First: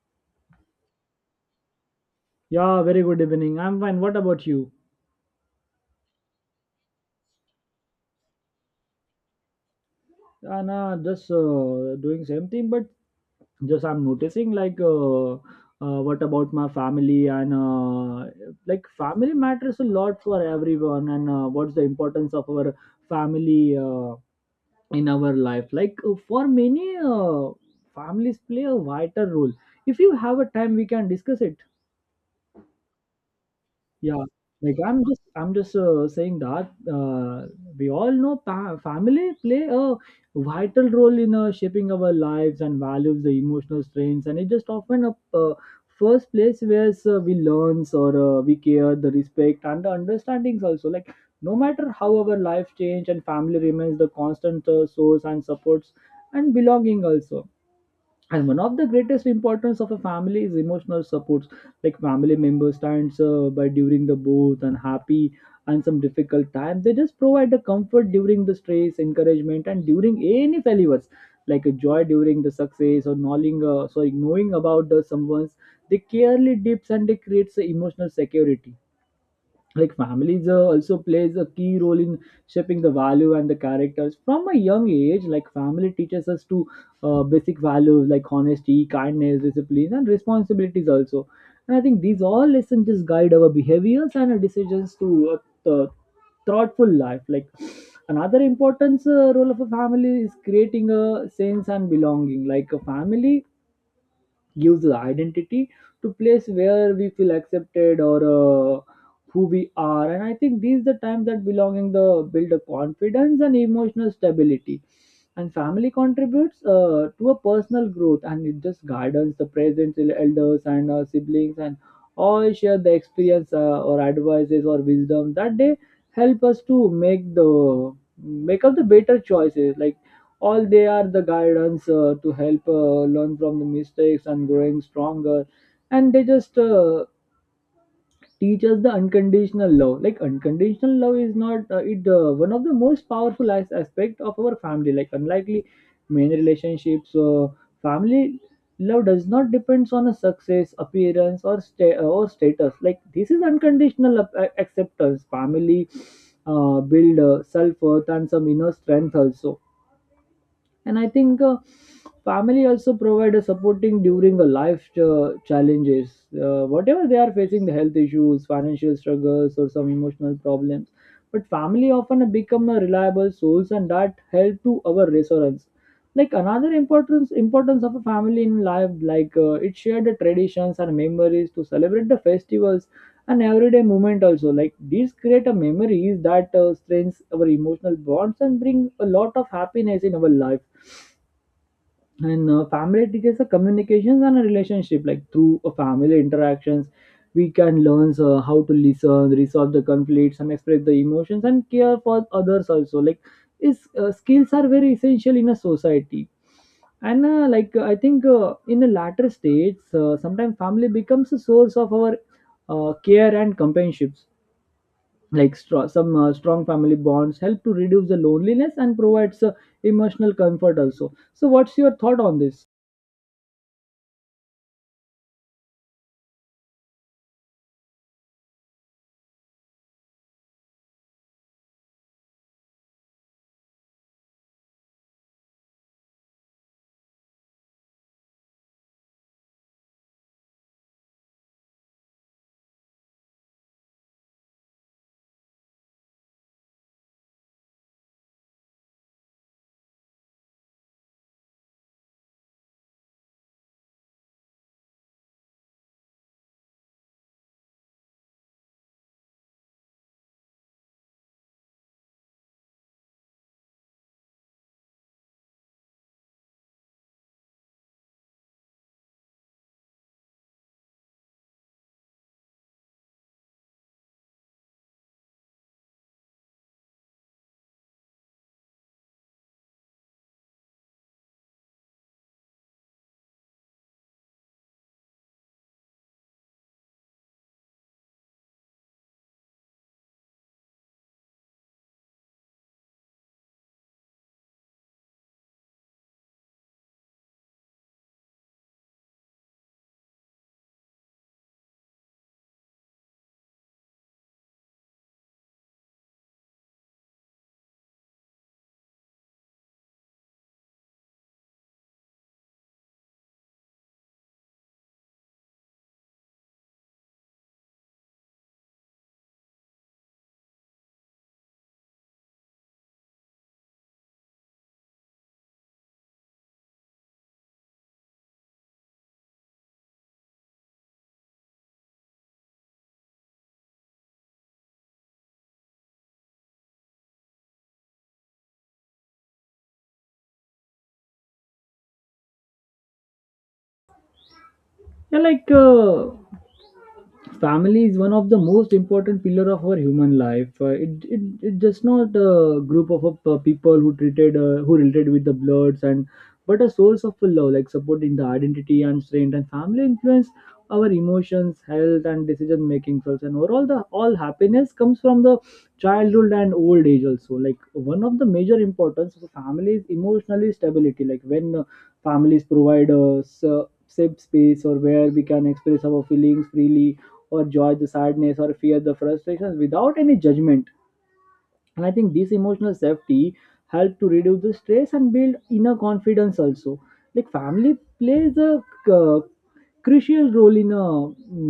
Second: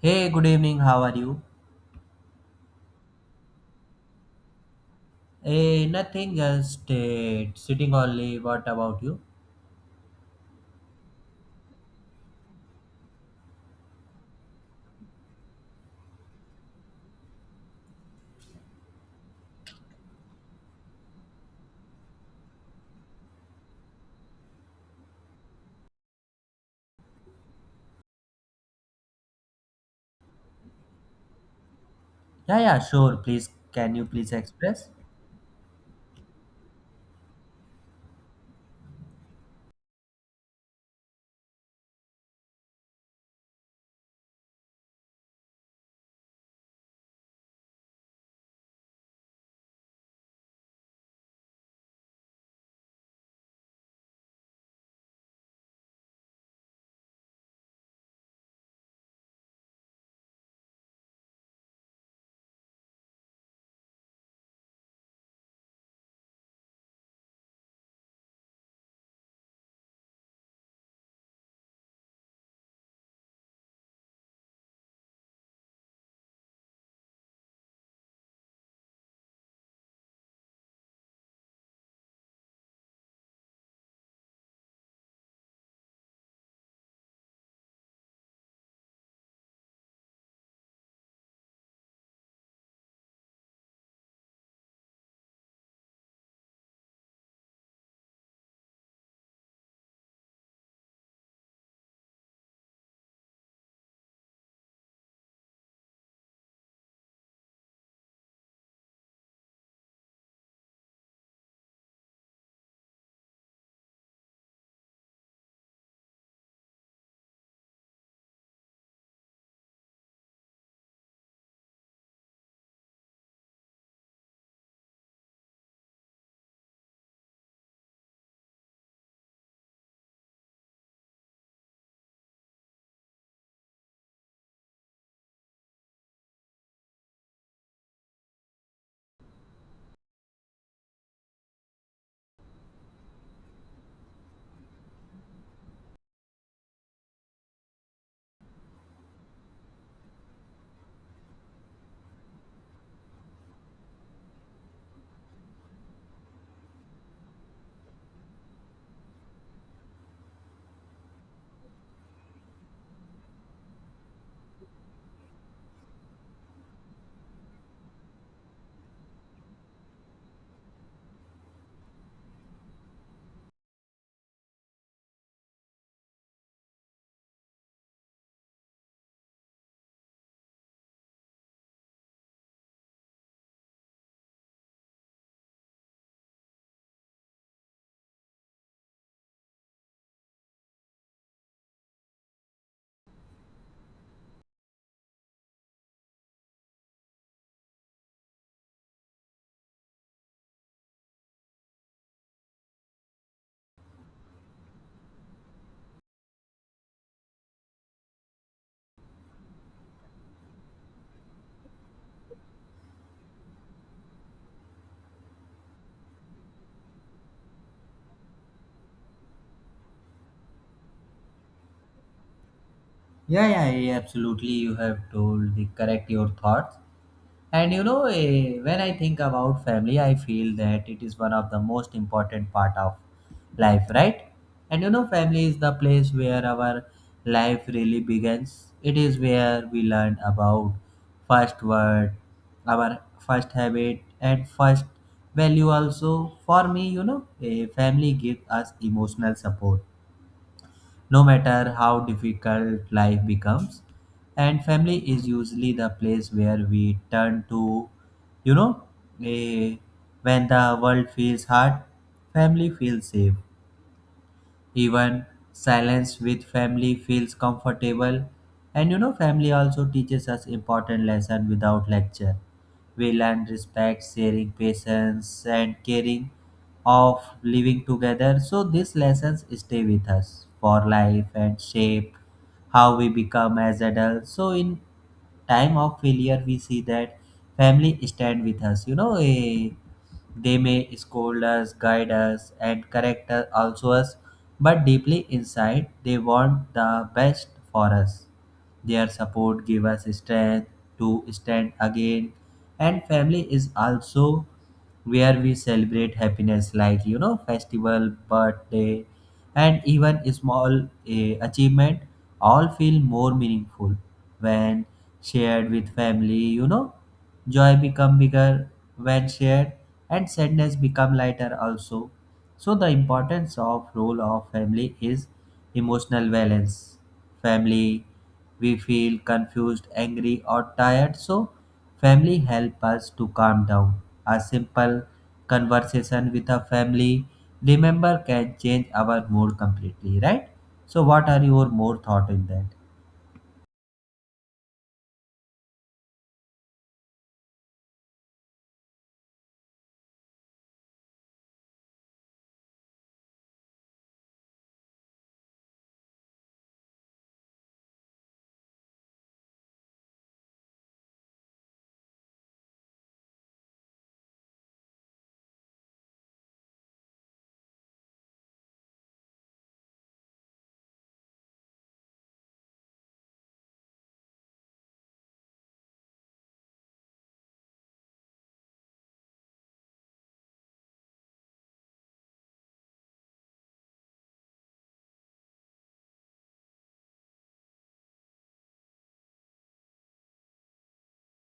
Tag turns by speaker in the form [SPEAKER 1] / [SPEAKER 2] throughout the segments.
[SPEAKER 1] Hey, good evening. How are you?
[SPEAKER 2] Yeah, very good evening. I'm fine. What about you?
[SPEAKER 1] Hey, nothing, just sitting only. What about you?
[SPEAKER 2] Nah, just doing same thing, but just I'm noticing like what about my family. And like family matters a lot for everyone, and what's the importance of our family in our life. Like for many, families play a vital role. If you have a time, we can discuss it.
[SPEAKER 1] Yeah, sure. Please, can you
[SPEAKER 2] Yeah,
[SPEAKER 1] please
[SPEAKER 2] like
[SPEAKER 1] express?
[SPEAKER 2] I'm just saying that we all know family play a vital role in shaping our lives and values, the emotional strains, and it just often a first place where we learns or we care the respect and the understandings also. Like no matter how our life change and family remains the constant source and supports and belonging also. And one of the greatest importance of a family is emotional supports, like family members stands by during the both and happy and some difficult times. They just provide the comfort during the stress encouragement and during any failures, like a joy during the success, or knowing sorry, knowing about the someone's they carely dips and they creates a emotional security. Like families also plays a key role in shaping the value and the characters from a young age, like family teaches us to basic values like honesty kindness discipline and responsibilities also. And I think these all lessons just guide our behaviors and our decisions to thoughtful life. Like another important role of a family is creating a sense and belonging, like a family gives the identity to place where we feel accepted, or who we are. And I think these the times that belonging the build a confidence and emotional stability, and family contributes to a personal growth, and it just guidance the present elders and siblings, and all share the experience or advices or wisdom that they help us to make the make up the better choices. Like all they are the guidance to help learn from the mistakes and growing stronger. And they just teach us the unconditional love, like unconditional love is not it one of the most powerful aspect of our family. Like unlikely many relationships family love does not depends on a success appearance or or status. Like this is unconditional acceptance family build self worth and some inner strength also. And I think family also provide a supporting during a life challenges, whatever they are facing the health issues financial struggles or some emotional problems. But family often become a reliable source and that help to our resonance. Like another importance of a family in life, like it shared the traditions and memories to celebrate the festivals and everyday moment also. Like these create a memories that strengthens our emotional bonds and bring a lot of happiness in our life. And family teaches the communications and a relationship, like through family interactions we can learn how to listen resolve the conflicts and express the emotions and care for others also. Like is skills are very essential in a society. And I think in the latter states sometimes family becomes a source of our care and companionships. Like some strong family bonds help to reduce the loneliness and provides emotional comfort also. So what's your thought on this?
[SPEAKER 1] Yeah, yeah, yeah, absolutely. You have told the correct your thoughts. And you know, when I think about family, I feel that it is one of the most important part of life, right? And you know, family is the place where our life really begins. It is where we learn about first word, our first habit, and first value. Also, for me, you know, a family gives us emotional support no matter how difficult life becomes. And family is usually the place where we turn to, you know, eh, when the world feels hard, family feels safe. Even silence with family feels comfortable. And you know, family also teaches us important lesson without lecture. We learn respect, sharing, patience, and caring of living together. So these lessons stay with us for life and shape how we become as adults. So in time of failure we see that family stand with us, they may scold us, guide us, and correct us also us, but deeply inside they want the best for us. Their support give us strength to stand again. And family is also where we celebrate happiness, like you know, festival, birthday, and even a small achievement all feel more meaningful when shared with family. You know, joy become bigger when shared, and sadness become lighter also. So the importance of role of family is emotional balance. Family, we feel confused, angry, or tired. So family help us to calm down. A simple conversation with a family remember can change our mood completely, right? So what are your more thought in that?
[SPEAKER 2] 要那个 family is one of the most important pillar of our human life. It just not a group of people who treated who related with the bloods and but a source of love, like supporting the identity and strength, and family influence our emotions health and decision making first, and overall the all happiness comes from the childhood and old age also. Like one of the major importance of the family is emotionally stability, like when families provide us safe space or where we can express our feelings freely, or joy, the sadness, or fear, the frustrations without any judgment. And I think this emotional safety help to reduce the stress and build inner confidence also. Like family plays a uh, crucial role in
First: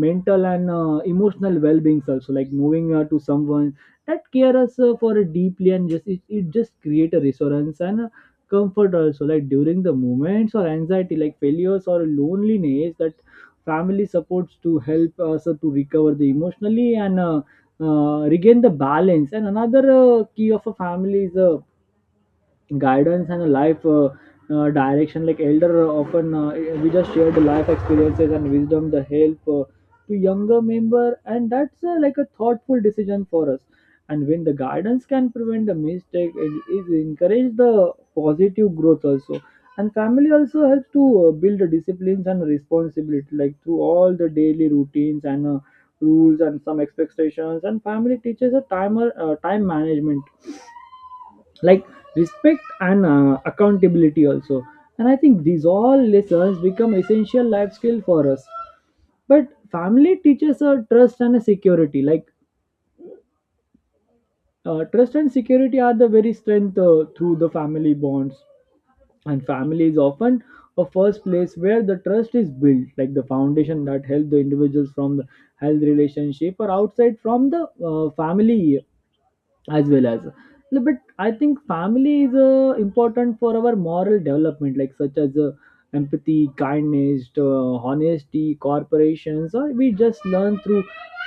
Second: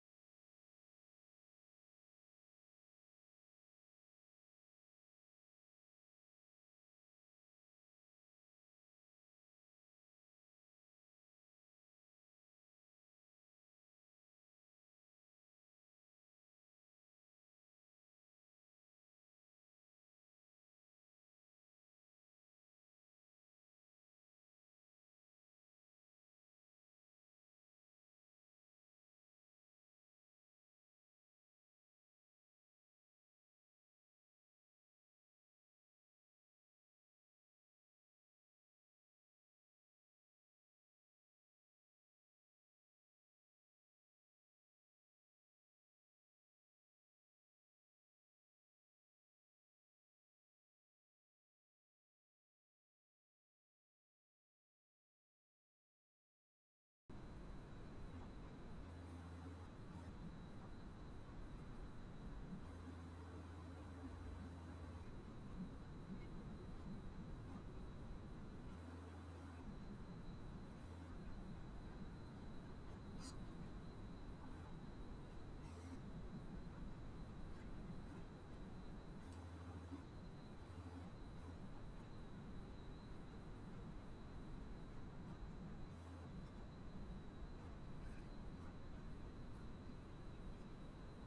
[SPEAKER 2] mental and emotional well-being also, like moving to someone that care us for a deeply, and just it just create a reassurance and a comfort also. Like during the moments or anxiety like failures or loneliness, that family supports to help us to recover the emotionally and regain the balance. And another key of a family is guidance and life direction, like elder often we just share the life experiences and wisdom the help to younger member, and that's like a thoughtful decision for us. And when the guidance can prevent the mistake, it encourage the positive growth also. And family also helps to build the disciplines and responsibility, like through all the daily routines and rules and some expectations, and family teaches a time management, like respect and accountability also. And I think these all lessons become essential life skill for us. But family teaches us trust and a security, like trust and security are the very strength through the family bonds. And family is often a first place where the trust is built, like the foundation that helps the individuals from the health relationship or outside from the family as well as. No, but I think family is important for our moral development, like such as empathy kindness honesty corporations or we just learn through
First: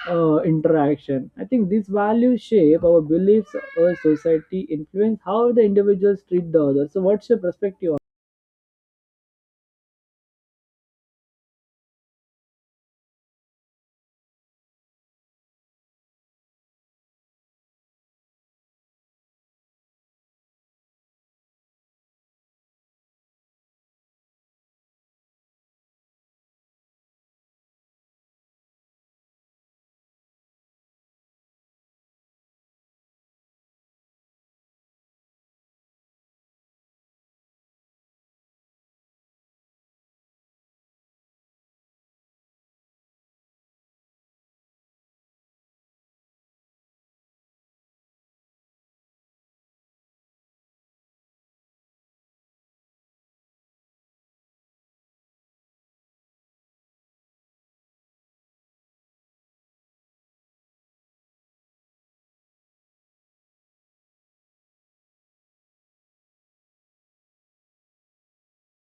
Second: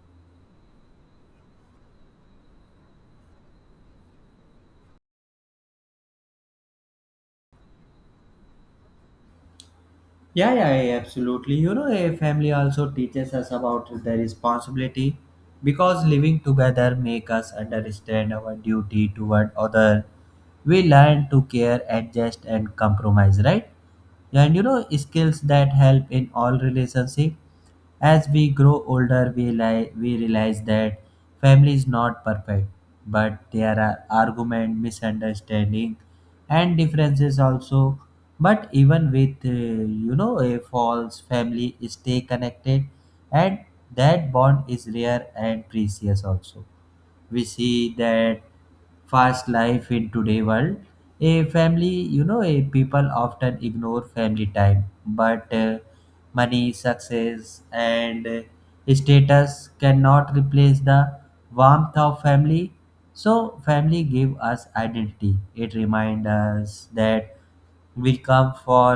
[SPEAKER 2] interaction. I think these values shape our beliefs our society influence how the individuals treat the others. So what's your perspective on?
[SPEAKER 1] Yeah, yeah, yeah, absolutely. You know, a family also teaches us about the responsibility because living together make us understand our duty toward other. We learn to care, adjust, and compromise, right? And you know, skills that help in all relationship. As we grow older, we realize that family is not perfect, but there are argument, misunderstanding, and differences also. But even with you know, a false family stay connected, and that bond is rare and precious also. We see that fast life in today world, a family, you know, a people often ignore family time. But money success and status cannot replace the warmth of family. So family give us identity. It reminds us that we come for,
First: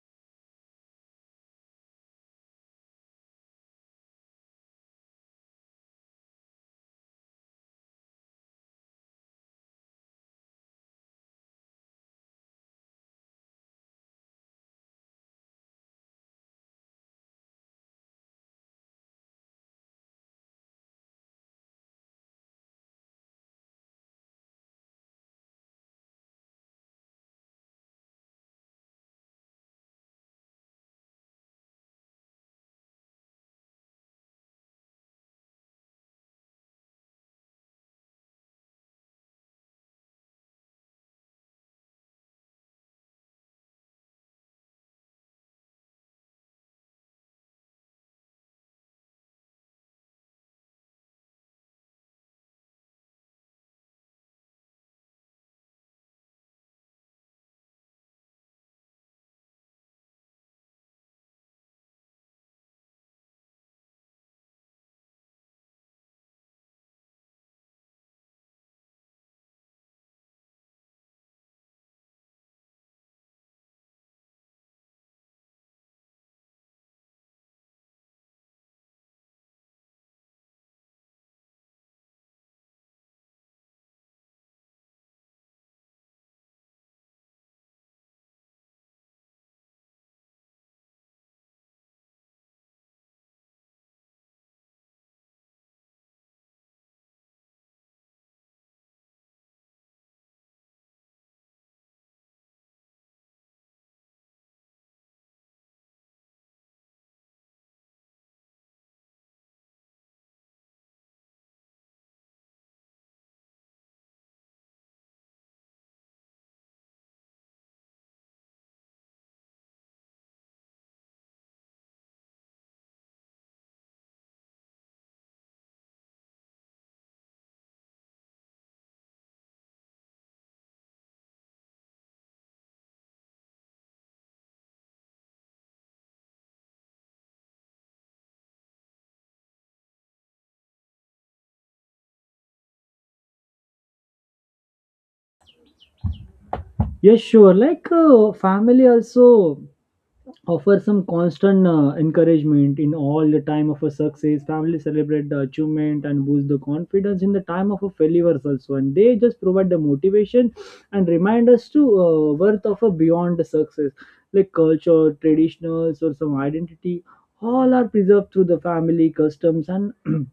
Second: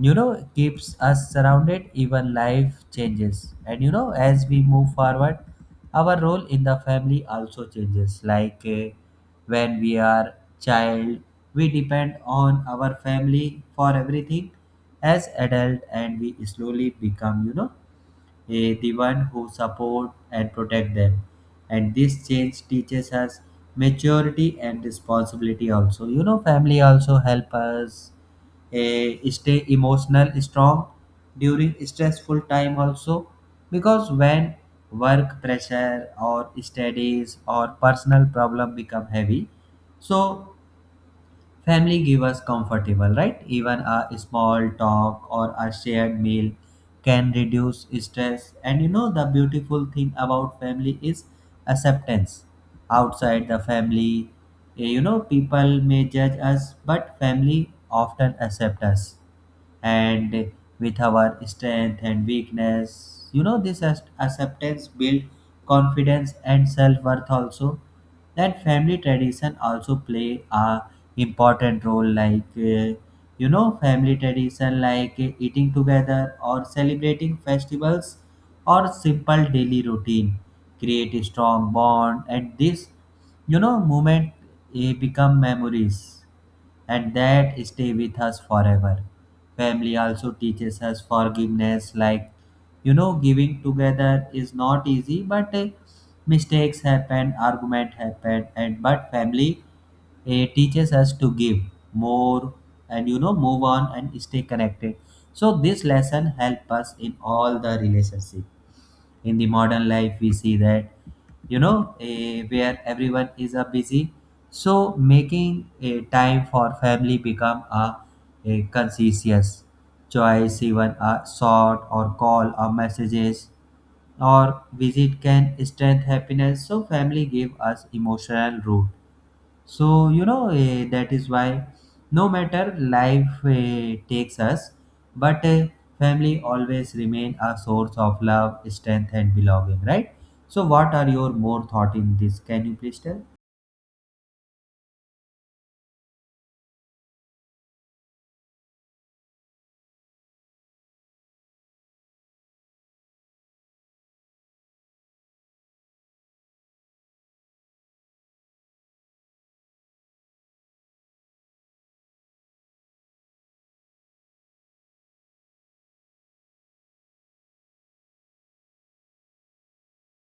[SPEAKER 1] you know, keeps us surrounded even life changes. And you know, as we move forward, our role in the family also changes, like when we are child we depend on our family for everything. As adult, and we slowly become, you know, the one who support and protect them. And this change teaches us maturity and responsibility also. You know, family also help us stay emotional strong during stressful time also, because when work pressure or studies or personal problem become heavy, so family give us comfortable, right? Even a small talk or a shared meal can reduce stress. And you know, the beautiful thing about family is acceptance. Outside the family, you know, people may judge us, but family often accept us. And with our strength and weakness, you know, this acceptance build confidence and self worth also. That family tradition also play a important role, like uh, you know, family tradition like eating together or celebrating festivals or simple daily routine create a strong bond. And this, you know, moment become memories, and that stay with us forever. Family also teaches us forgiveness, like you know, giving together is not easy, but mistakes happen, argument happen, and but family, it teaches us to give more and you know, move on and stay connected. So this lesson help us in all the relationship. In the modern life we see that, you know, where everyone is a busy, so making a time for family become a conscious choice. Even a short or call or messages or visit can strengthen happiness. So family give us emotional root. So, you know, that is why no matter life takes us, but family always remain a source of love, strength, and belonging, right? So, what are your more thought in this? Can you please tell?
[SPEAKER 2] Yes sure, like family also offer some constant encouragement in all the time of a success family celebrate the achievement and boost the confidence in the time of a failures also, and they just provide the motivation and remind us to worth of a beyond the success. Like culture traditionals or some identity all are preserved through the family customs and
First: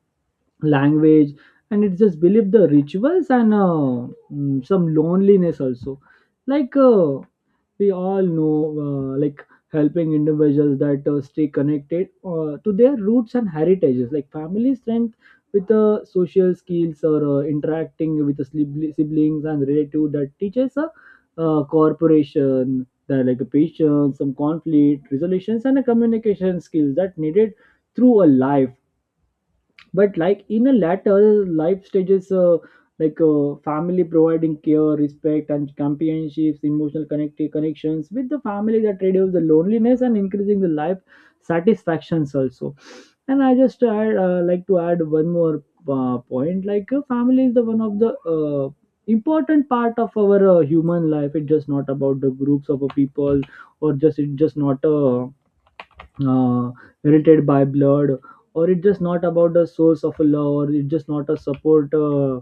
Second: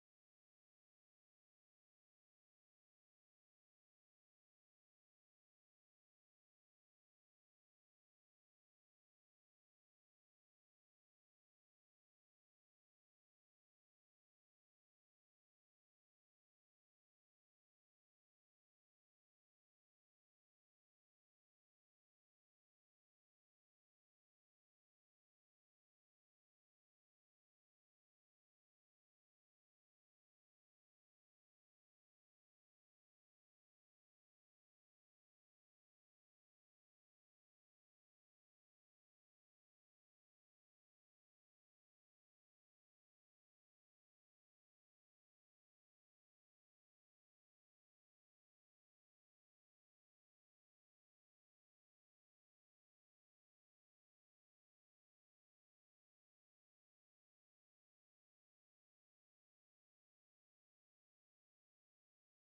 [SPEAKER 2] language, and it's just believe the rituals and some loneliness also. Like we all know like helping individuals that stay connected to their roots and heritages, like family strength with social skills or interacting with the siblings and relatives, that teaches a corporation that like a patience some conflict resolutions and a communication skills that needed through a life. But like in a latter life stages family providing care respect and companionships emotional connections with the family that reduce the loneliness and increasing the life satisfactions also. And I just add, like to add one more point, like family is the one of the important part of our human life. It's just not about the groups of people, or just it's just not a uh, related by blood, or it's just not about the source of a love, or it's just not a support uh,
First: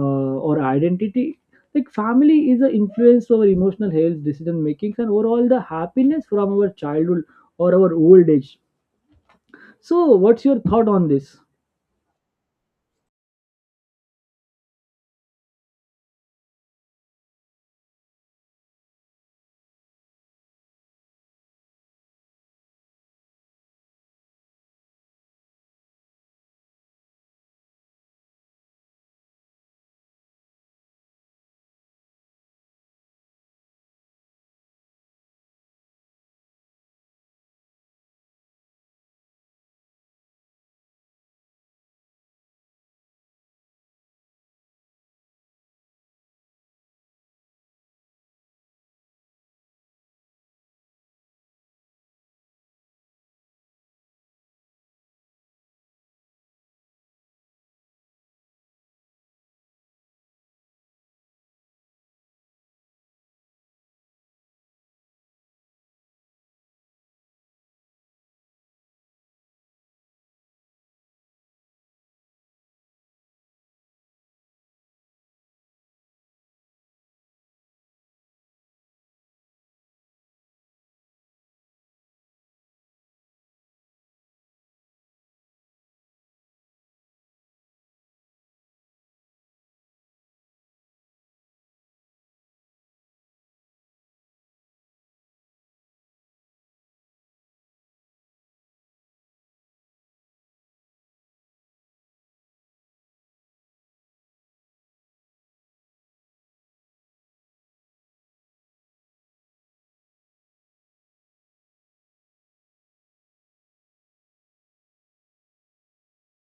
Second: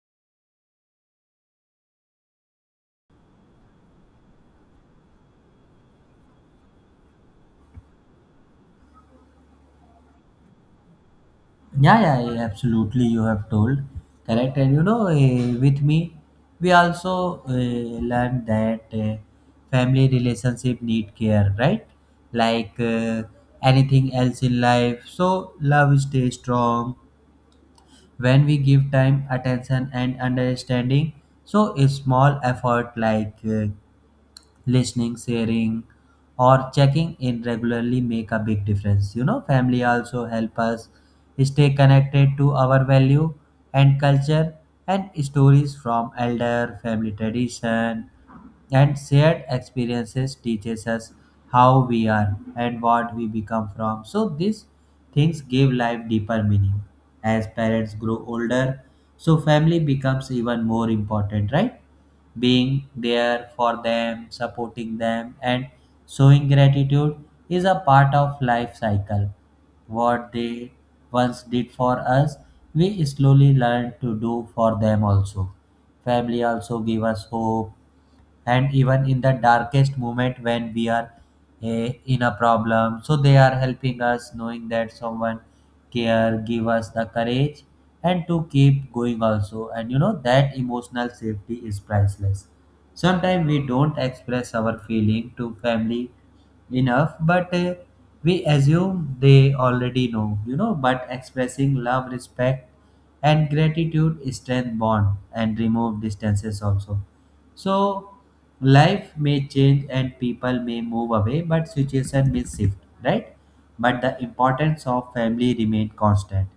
[SPEAKER 2] uh, or identity. Like family is an influence over emotional health decision making and overall the happiness from our childhood or our old age. So what's your thought on this?
[SPEAKER 1] Yeah, yeah, yeah, absolutely. You have told correct, and you know, with me, we also learned that family relationship need care, right? Like anything else in life. So love stay strong when we give time attention and understanding. So a small effort like listening, sharing, or checking in regularly make a big difference. You know, family also help us stay connected to our value and culture, and stories from elder family tradition and shared experiences teaches us how we are and what we become from. So these things give life deeper meaning. As parents grow older, so family becomes even more important, right? Being there for them, supporting them, and showing gratitude is a part of life cycle. What they once did for us, we slowly learn to do for them also. Family also give us hope, and even in the darkest moment when we are in a problem, so they are helping us. Knowing that someone care give us the courage and to keep going also. And you know that emotional safety is priceless. Sometimes we don't express our feeling to family enough, but we assume they already know, you know. But expressing love respect and gratitude strength bond and remove distances also. So life may change and people may move away, but situation may shift, right? But the importance of family remain constant.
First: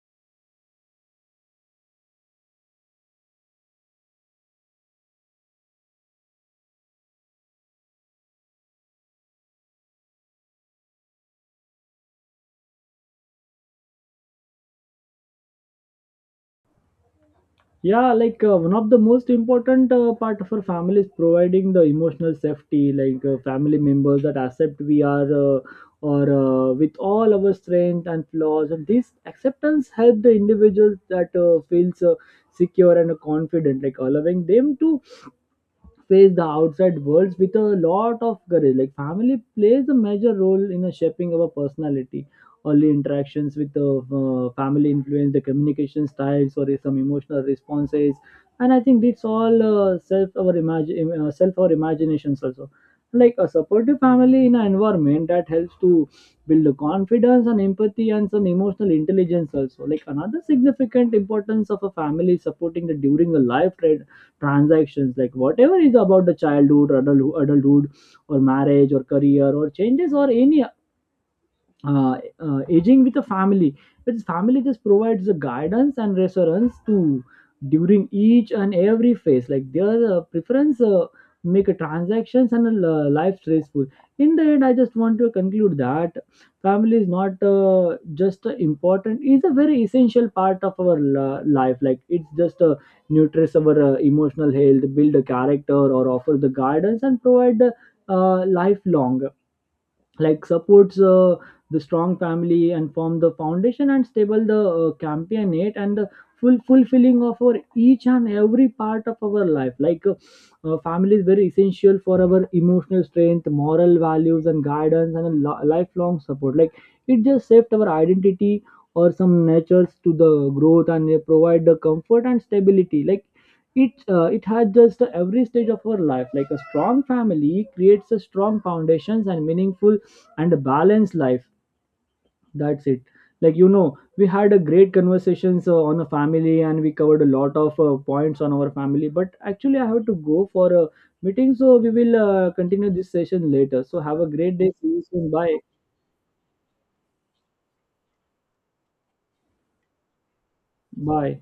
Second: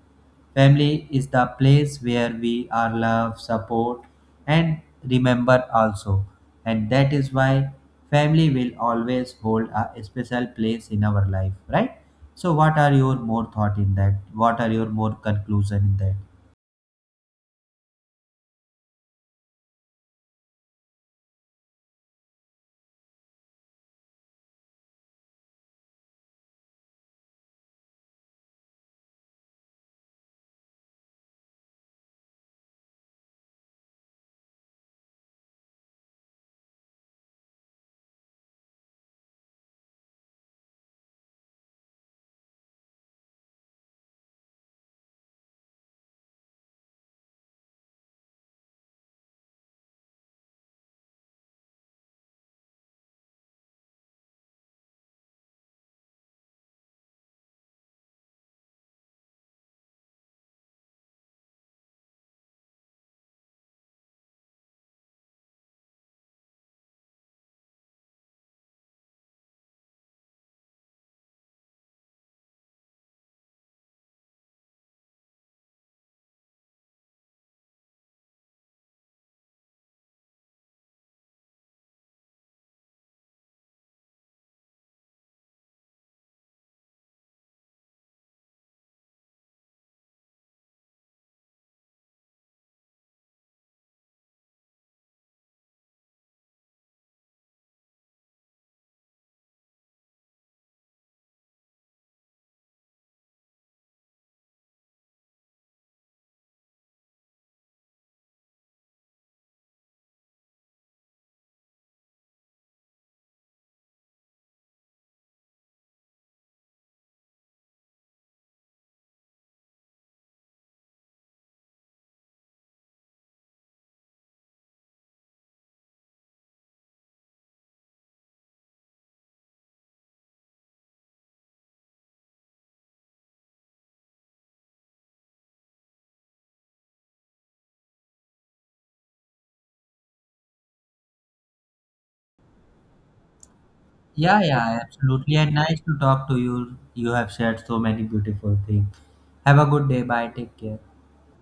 [SPEAKER 1] Family is the place where we are loved, support, and remember also. And that is why family will always hold a special place in our life, right? So what are your more thought in that? What are your more conclusion in that?
[SPEAKER 2] Yeah, like one of the most important part of our family is providing the emotional safety, like family members that accept we are or with all our strength and flaws, and this acceptance help the individuals that feels secure and confident, like allowing them to face the outside world with a lot of courage. Like family plays a major role in shaping our personality. Early interactions with the family influence the communication styles or some emotional responses, and I think it's all self our imaginations also. Like a supportive family in an environment that helps to build the confidence and empathy and some emotional intelligence also. Like another significant importance of a family is supporting the during the life transactions, like whatever is about the childhood adulthood or marriage or career or changes or any aging with a family, which family just provides the guidance and reassurance to during each and every phase, like their preference make a transactions and a life stressful. In the end I just want to conclude that family is not just a important is a very essential part of our life, like it's just a nurtures our emotional health build a character or offer the guidance and provide the lifelong like supports the strong family and form the foundation and stable the campionate and the full fulfilling of our each and every part of our life. Like family is very essential for our emotional strength moral values and guidance and a lifelong support, like it just shaped our identity or some natures to the growth, and they provide the comfort and stability, like it it has just every stage of our life. Like a strong family creates a strong foundations and meaningful and a balanced life. That's it. Like you know we had a great conversations on a family and we covered a lot of points on our family, but actually I have to go for a meeting, so we will continue this session later. So have a
[SPEAKER 1] Yeah,
[SPEAKER 2] great day,
[SPEAKER 1] yeah,
[SPEAKER 2] see you soon,
[SPEAKER 1] absolutely. And
[SPEAKER 2] bye
[SPEAKER 1] nice to talk to you. You have shared so many beautiful things. Have a good day. Bye. Take care.
[SPEAKER 2] bye.